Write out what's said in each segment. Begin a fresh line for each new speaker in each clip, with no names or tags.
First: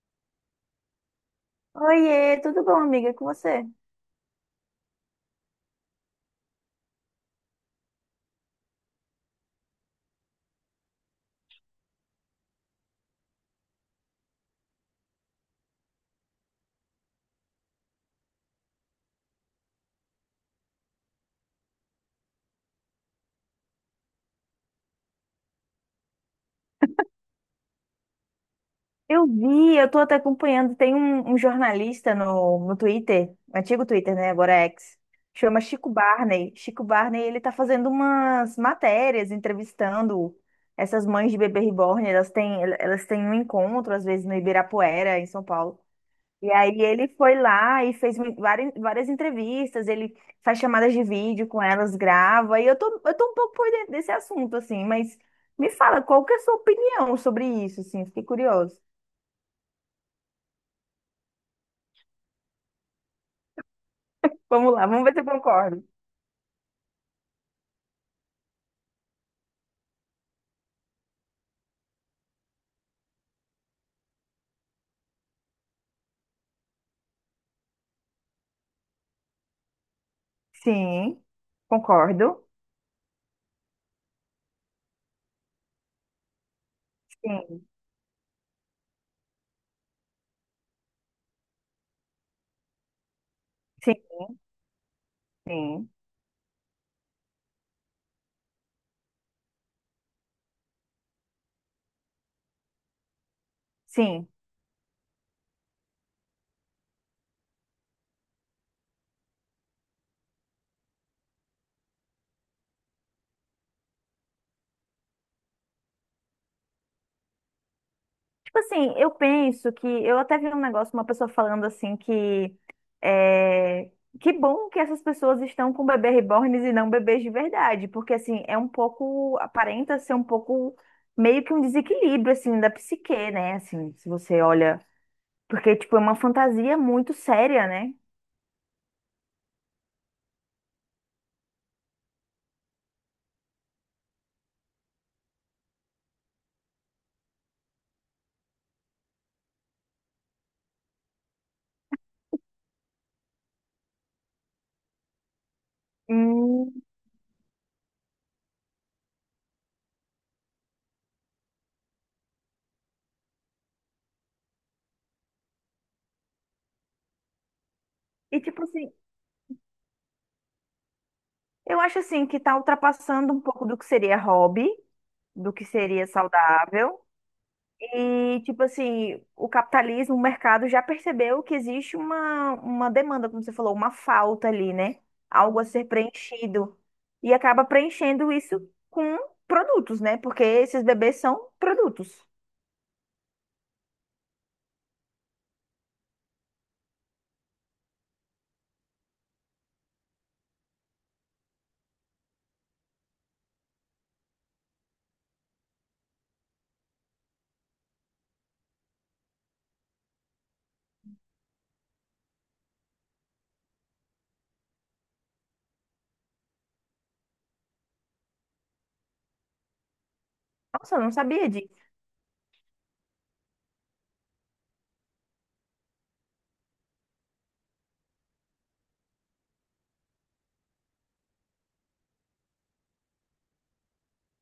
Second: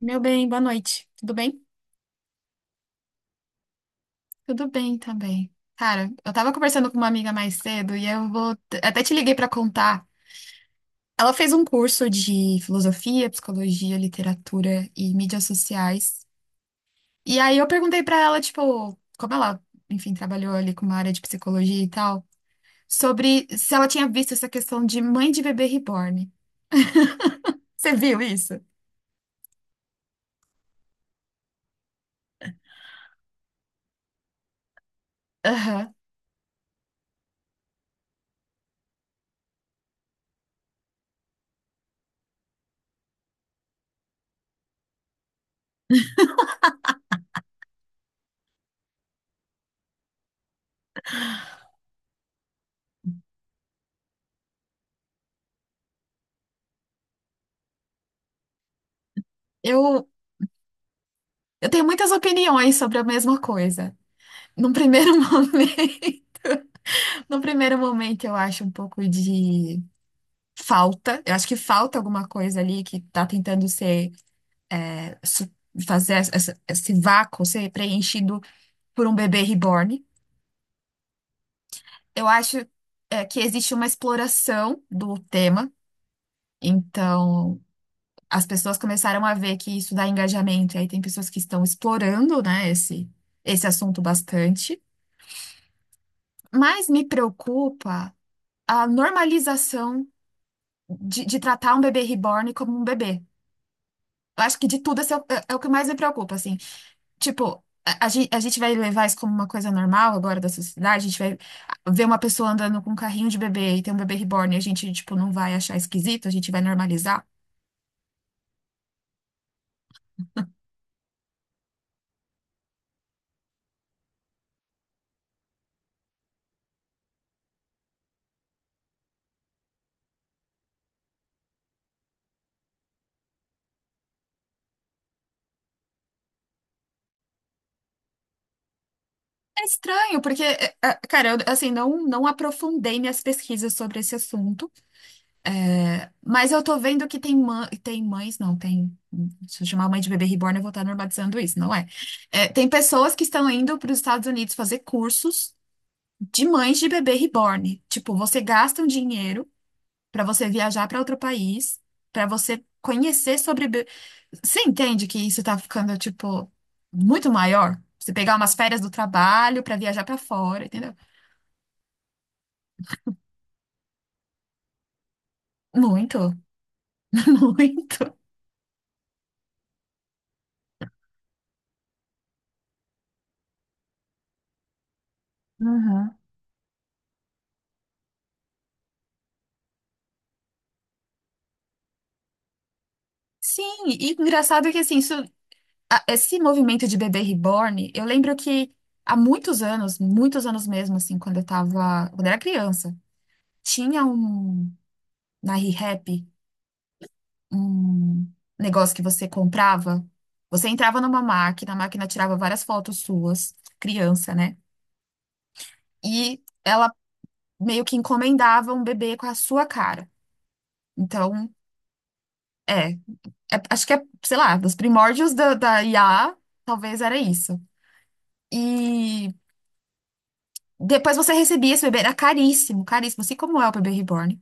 Meu bem, boa noite. Tudo bem?
Oiê, tudo bom, amiga? E com você?
Tudo bem também. Cara, eu tava conversando com uma amiga mais cedo e eu vou até te liguei pra contar. Ela fez um curso de filosofia, psicologia, literatura e mídias sociais. E aí eu perguntei pra ela, tipo, como ela, enfim, trabalhou ali com uma área de psicologia e tal, sobre se ela tinha visto essa questão de mãe de bebê reborn. Você viu isso?
Eu vi, eu tô até acompanhando. Tem um jornalista no Twitter, um antigo Twitter, né? Agora é X, chama Chico
Aham.
Barney. Chico Barney, ele tá fazendo umas matérias, entrevistando essas mães de bebê reborn. Elas têm um encontro, às vezes, no Ibirapuera, em São Paulo. E aí ele foi lá e fez várias, várias entrevistas, ele faz chamadas de vídeo com elas, grava. E eu tô um pouco por dentro desse assunto, assim, mas me fala, qual que é a sua opinião sobre isso, assim? Fiquei curioso.
Eu, eu tenho muitas opiniões sobre a mesma coisa. Num
Vamos lá, vamos
primeiro
ver se eu concordo.
momento. No primeiro momento, eu acho um pouco de falta. Eu acho que falta alguma coisa ali que está tentando ser, é, su- fazer esse vácuo ser preenchido por um bebê reborn.
Sim,
Eu
concordo.
acho, que existe uma exploração do tema. Então,
Sim,
as pessoas começaram a ver que isso dá engajamento. E aí tem pessoas que estão explorando, né, esse
sim,
assunto bastante.
sim,
Mas me preocupa a normalização de tratar um bebê reborn como um bebê.
sim.
Eu acho que de tudo esse é o, é é o que mais me preocupa, assim. Tipo, a gente vai levar isso como uma coisa normal agora da sociedade, a gente vai ver uma pessoa andando com um carrinho de bebê e tem um bebê reborn e a gente, tipo, não vai achar esquisito, a gente vai normalizar.
Tipo assim, eu penso que eu até vi um negócio, uma pessoa falando assim que é, que bom que essas pessoas estão com bebê reborns e não bebês de verdade, porque assim, é um pouco, aparenta ser um pouco meio que um desequilíbrio assim da psique, né? Assim, se você olha, porque tipo é uma fantasia muito séria, né?
É estranho, porque, cara, eu, assim, não aprofundei minhas pesquisas sobre esse assunto, mas eu tô vendo que tem, tem mães, não, tem. Se eu chamar mãe de bebê reborn, eu vou estar normalizando isso, não é? É, tem pessoas que estão indo para os Estados Unidos fazer cursos de mães
Hum.
de bebê reborn. Tipo, você gasta um dinheiro pra você viajar pra outro país, pra você conhecer Você entende que isso tá ficando, tipo, muito maior? Você pegar
E
umas
tipo
férias do
assim,
trabalho pra viajar pra fora, entendeu?
eu acho assim que tá ultrapassando um pouco do que seria hobby, do que seria
Muito,
saudável.
muito.
E, tipo assim, o capitalismo, o mercado já percebeu que existe uma demanda, como você falou, uma falta ali, né? Algo a ser
Uhum.
preenchido. E acaba preenchendo isso com produtos, né? Porque esses bebês são produtos.
Sim, e engraçado que assim, isso, esse movimento de bebê reborn, eu lembro que há muitos anos mesmo, assim, quando eu era criança, tinha um na ReHap um negócio que você comprava. Você entrava numa máquina, a máquina tirava várias fotos suas, criança, né? E ela meio que encomendava um bebê com a sua cara.
Nossa, eu não sabia
Então,
disso.
é, é- acho que é, sei lá, dos primórdios da IA, talvez era isso. E depois você recebia esse bebê, era caríssimo, caríssimo, assim como é o bebê reborn.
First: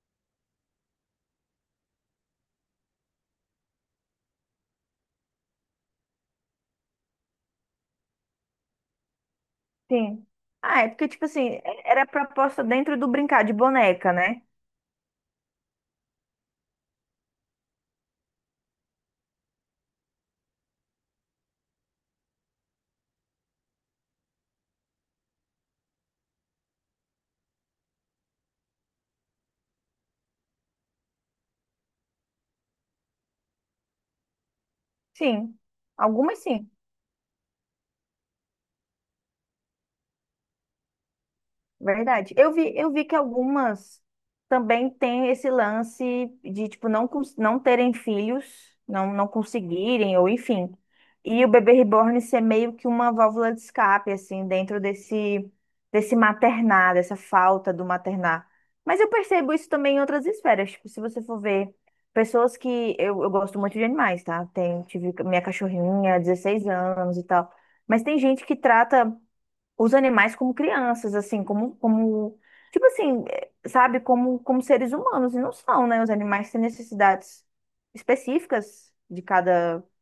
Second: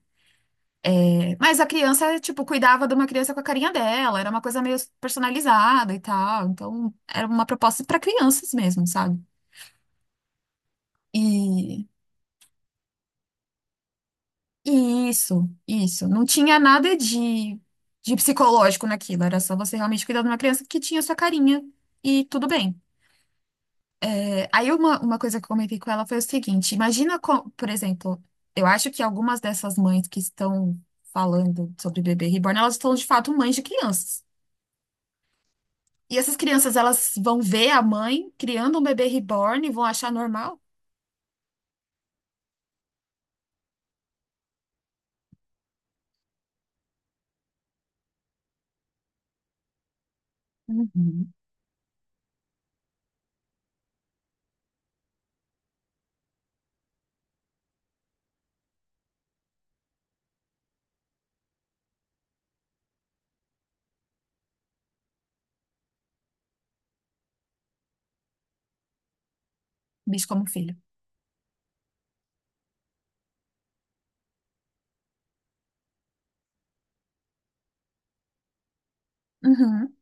É, mas a criança, tipo, cuidava de uma criança com a carinha dela, era uma coisa meio personalizada e tal. Então, era uma proposta para crianças mesmo, sabe?
Sim. Ah, é porque, tipo assim,
E,
era proposta dentro do brincar de boneca, né?
e isso, isso. Não tinha nada de, de psicológico naquilo, era só você realmente cuidar de uma criança que tinha sua carinha e tudo bem. É, aí uma coisa que eu comentei com ela foi o seguinte: imagina, por exemplo, eu acho que algumas dessas mães que estão falando sobre bebê reborn, elas estão de fato mães de crianças.
Sim.
E essas
Algumas sim.
crianças, elas vão ver a mãe criando um bebê reborn e vão achar normal?
Verdade. Eu vi que algumas também têm esse lance de, tipo, não, não terem filhos, não, não conseguirem, ou enfim.
Uhum.
E o bebê reborn ser meio que uma válvula de escape, assim, dentro desse, desse maternar, dessa falta do maternar. Mas eu percebo isso também em outras esferas. Tipo, se você for ver pessoas que... Eu gosto muito de animais, tá? Tenho, tive minha cachorrinha, 16 anos e tal. Mas tem gente que trata os
Bicho
animais
como
como
filho.
crianças, assim, tipo assim, sabe, como seres humanos, e não são, né? Os animais têm necessidades específicas de cada,
Uhum,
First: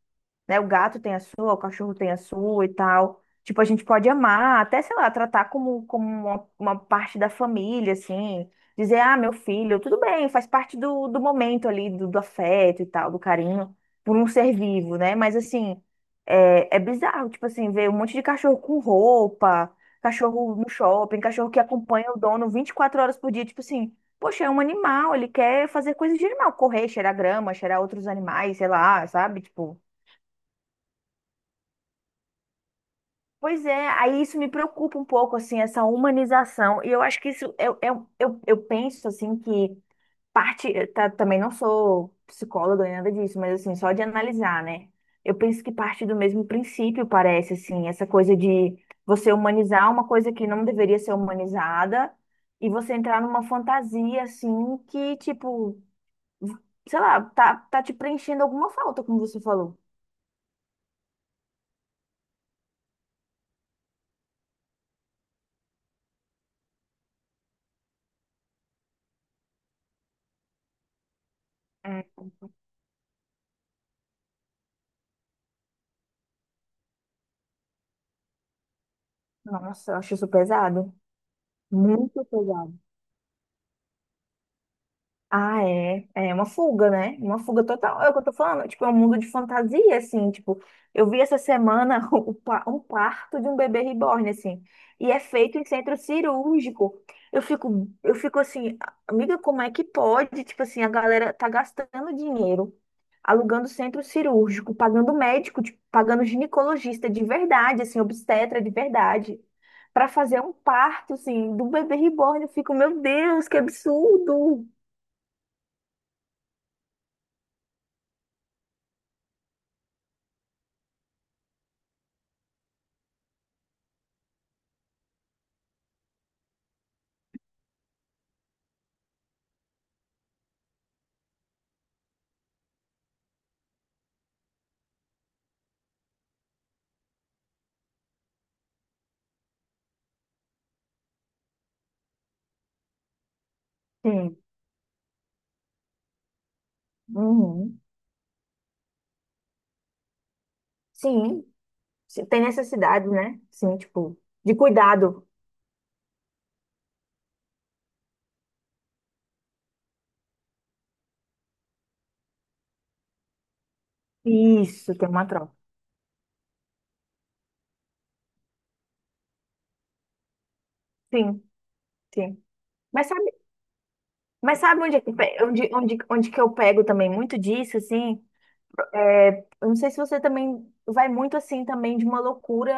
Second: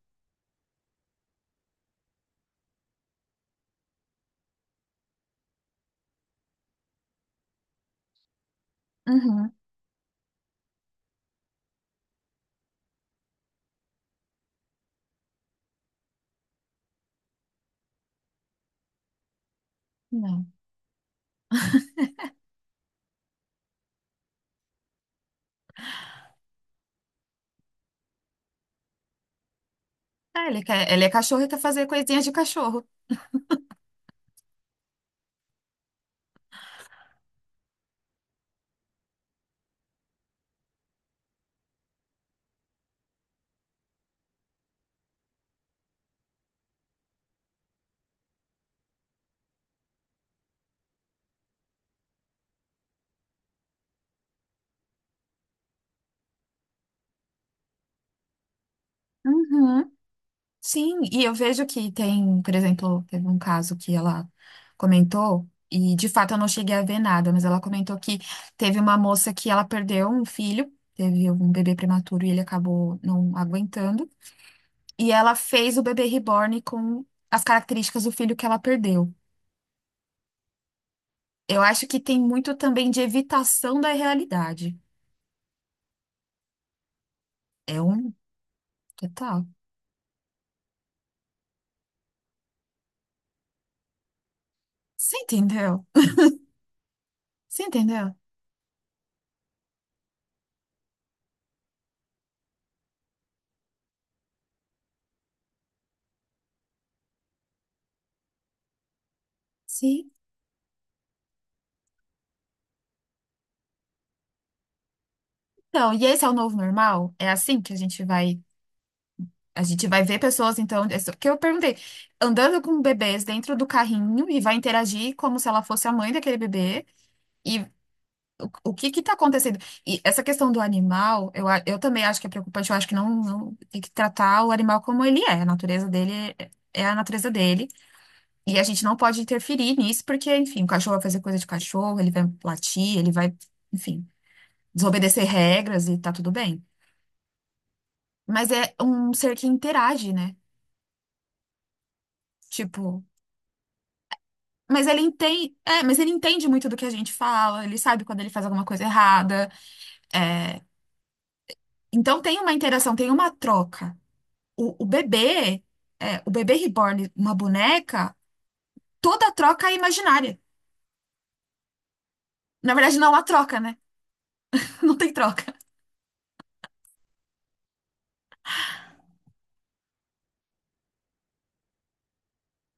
né? O gato tem a sua, o cachorro tem a sua e tal. Tipo, a gente pode amar, até, sei lá, tratar como, como uma parte da família, assim. Dizer, ah, meu
uhum.
filho, tudo bem, faz parte do momento ali, do afeto e tal, do carinho, por um ser vivo, né? Mas, assim, é bizarro, tipo assim, ver um monte de cachorro com roupa,
Não.
cachorro no shopping, cachorro que acompanha o dono 24 horas por dia, tipo assim. Poxa, é um animal, ele quer fazer coisas de animal, correr, cheirar grama, cheirar outros animais, sei lá, sabe? Tipo,
Ah, ele quer, ele é cachorro e quer fazer coisinhas de cachorro.
pois é, aí isso me preocupa um pouco, assim, essa humanização. E eu acho que isso, eu penso, assim, que parte, também não sou psicóloga nem nada disso, mas, assim, só de analisar, né? Eu penso que parte do mesmo princípio, parece, assim, essa coisa de você humanizar uma coisa que não deveria ser humanizada e você entrar numa fantasia, assim, que, tipo, sei lá, tá te preenchendo alguma falta, como você falou.
Uhum. Sim, e eu vejo que tem, por exemplo, teve um caso que ela comentou, e de fato eu não cheguei a ver nada, mas ela comentou que teve uma moça que ela perdeu um filho, teve um bebê
É.
prematuro e ele acabou não aguentando, e ela fez o bebê reborn com as características do filho que ela perdeu.
Nossa, eu acho isso pesado.
Eu acho que tem
Muito
muito
pesado.
também de evitação da realidade.
Ah, é. É uma fuga, né? Uma fuga
É
total. É
um
o que eu tô falando. Tipo, é um mundo de
total.
fantasia, assim. Tipo, eu vi essa semana um parto de um bebê reborn, assim. E
Você
é feito em
entendeu?
centro cirúrgico. Eu
Você
fico,
entendeu?
eu fico assim, amiga, como é que pode? Tipo assim, a galera tá gastando dinheiro, alugando centro cirúrgico, pagando médico, tipo, pagando ginecologista de verdade, assim, obstetra de verdade. Pra
Sim.
fazer um parto, assim, do bebê reborn, eu fico, meu Deus, que absurdo!
Então, e esse é o novo normal? É assim que a gente vai ver pessoas, então, que eu perguntei, andando com bebês dentro do carrinho e vai interagir como se ela fosse a mãe daquele bebê, e o que que tá acontecendo? E essa questão do animal, eu também acho que é preocupante, eu acho que tem que tratar o animal como ele é, a natureza dele é a natureza dele, e a gente não pode interferir nisso, porque, enfim, o cachorro vai fazer coisa de cachorro, ele vai latir, ele vai, enfim,
Sim.
desobedecer regras e tá tudo bem.
Uhum.
Mas é um ser que interage, né?
Sim, tem
Tipo,
necessidade, né? Sim, tipo, de
mas ele
cuidado.
entende, mas ele entende muito do que a gente fala, ele sabe quando ele faz alguma coisa errada. É. Então tem uma interação, tem uma troca. O
Isso, tem uma troca.
bebê, o bebê reborn, uma boneca, toda troca é imaginária.
Sim, sim.
Na verdade,
Mas
não há
sabe,
troca, né?
mas sabe onde,
Não tem troca.
onde, onde, onde que eu pego também muito disso, assim? É, eu não sei se você também vai muito assim também de uma loucura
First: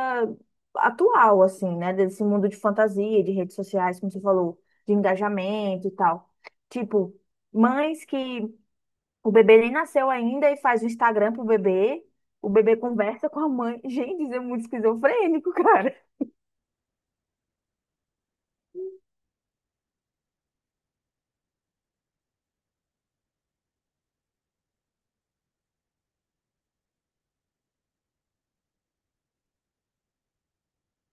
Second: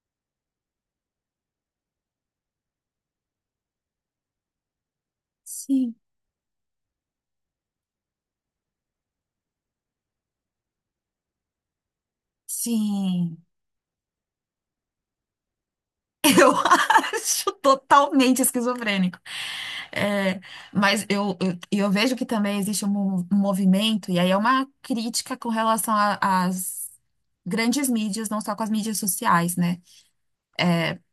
atual, assim, né? Desse mundo de fantasia, de redes sociais, como você falou, de engajamento e
Sim.
tal. Tipo, mães que o bebê nem nasceu ainda e faz o Instagram pro bebê. O bebê conversa
Sim.
com a mãe. Gente, isso é muito esquizofrênico, cara.
Eu acho totalmente esquizofrênico. É, mas eu, eu, eu vejo que também existe um um movimento, e aí é uma crítica com relação às grandes mídias, não só com as mídias sociais, né?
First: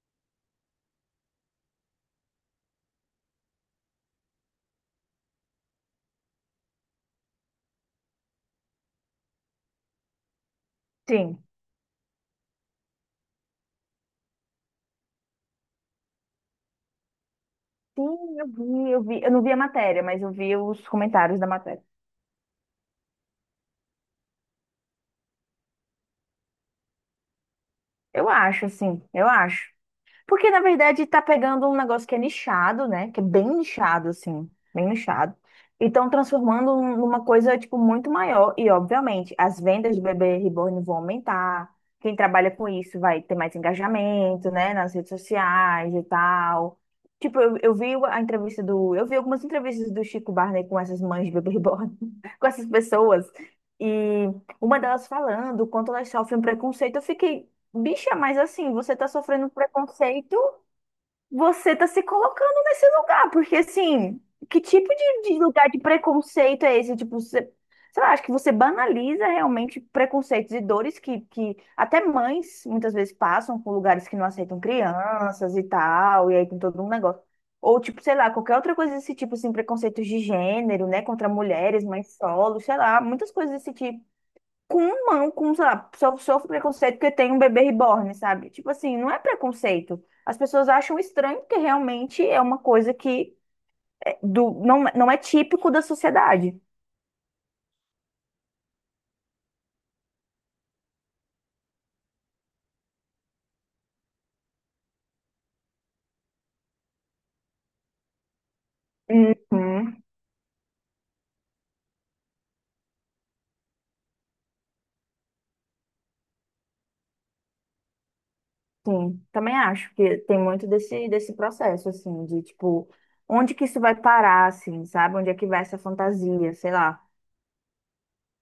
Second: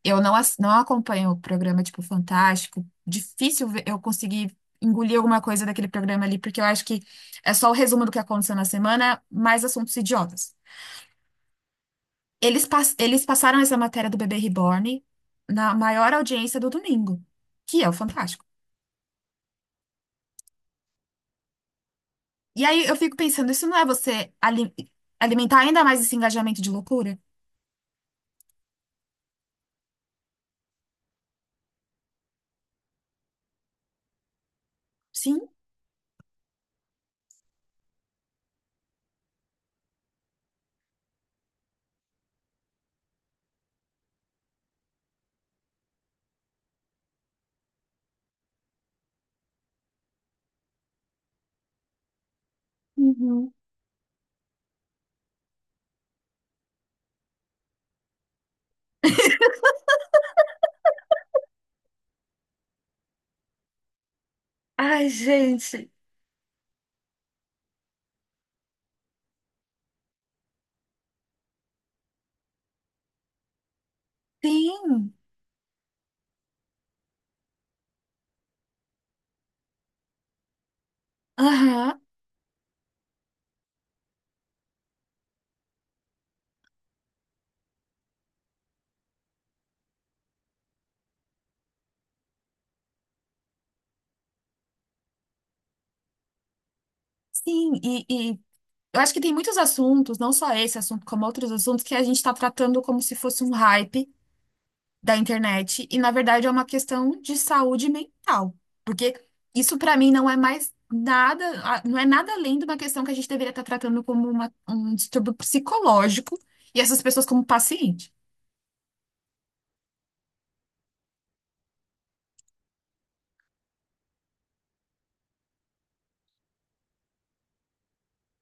Eu não, ass- não acompanho o programa tipo Fantástico, difícil eu conseguir engolir alguma coisa daquele programa ali, porque eu acho que é só o resumo do que aconteceu na semana, mais assuntos idiotas.
Sim.
Eles passaram essa matéria do bebê reborn na maior audiência do domingo, que é o
Sim,
Fantástico.
eu vi, eu vi. Eu não vi a matéria, mas eu vi os comentários da matéria.
E aí eu fico pensando, isso não é você alimentar ainda mais esse engajamento de loucura?
Eu acho, assim, eu acho. Porque, na verdade, tá pegando um negócio que é nichado, né? Que é bem nichado, assim, bem nichado.
Sim.
E estão transformando numa coisa, tipo, muito maior. E, obviamente, as vendas de bebê reborn vão aumentar. Quem trabalha com isso vai ter mais engajamento, né? Nas redes sociais e tal. Tipo, eu vi a entrevista do... Eu vi algumas entrevistas do Chico Barney com essas mães de bebê reborn. Com essas pessoas. E uma delas falando o quanto elas sofrem um preconceito. Eu fiquei... Bicha, mas assim, você tá sofrendo preconceito, você tá se colocando nesse lugar, porque assim, que tipo
Ah,
de lugar de
sim.
preconceito é esse? Tipo, você, sei lá, acho que você banaliza realmente preconceitos e dores que até mães muitas vezes passam por lugares que não aceitam
Sim,
crianças e tal, e aí tem todo um negócio. Ou tipo, sei lá, qualquer outra coisa desse tipo, assim, preconceitos de gênero, né, contra mulheres,
aham,
mães solo, sei lá, muitas coisas desse tipo. Com não, com, sei lá, só sofro preconceito porque tem um bebê reborn, sabe? Tipo assim, não é preconceito. As pessoas acham estranho porque realmente é uma coisa que é do, não, não é típico da sociedade.
sim, e eu acho que tem muitos assuntos, não só esse assunto, como outros assuntos, que a gente está tratando como se fosse um hype da internet, e na verdade é uma questão de saúde mental, porque isso para
Uhum.
mim não é mais nada, não é nada além de uma questão que a gente deveria estar tratando como um distúrbio psicológico, e essas pessoas como paciente.
Sim, também acho que tem muito desse, desse processo, assim, de tipo, onde que isso vai parar, assim, sabe? Onde é que vai essa fantasia, sei lá.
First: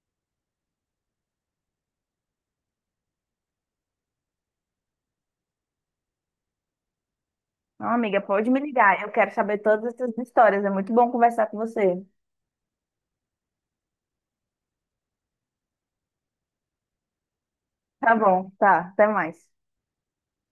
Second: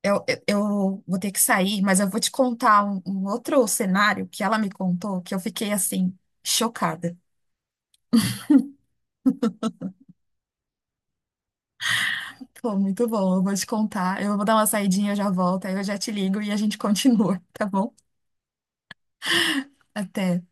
Eu vou ter que sair, mas eu vou te contar um outro cenário que ela me contou, que eu fiquei assim, chocada.
Não, amiga, pode me ligar, eu quero saber todas essas histórias, é muito bom conversar com você.
Pô, muito bom, eu vou te contar. Eu vou dar uma saidinha, eu já volto, aí eu já te ligo e a gente continua, tá bom?
Tá bom, tá, até mais.
Até.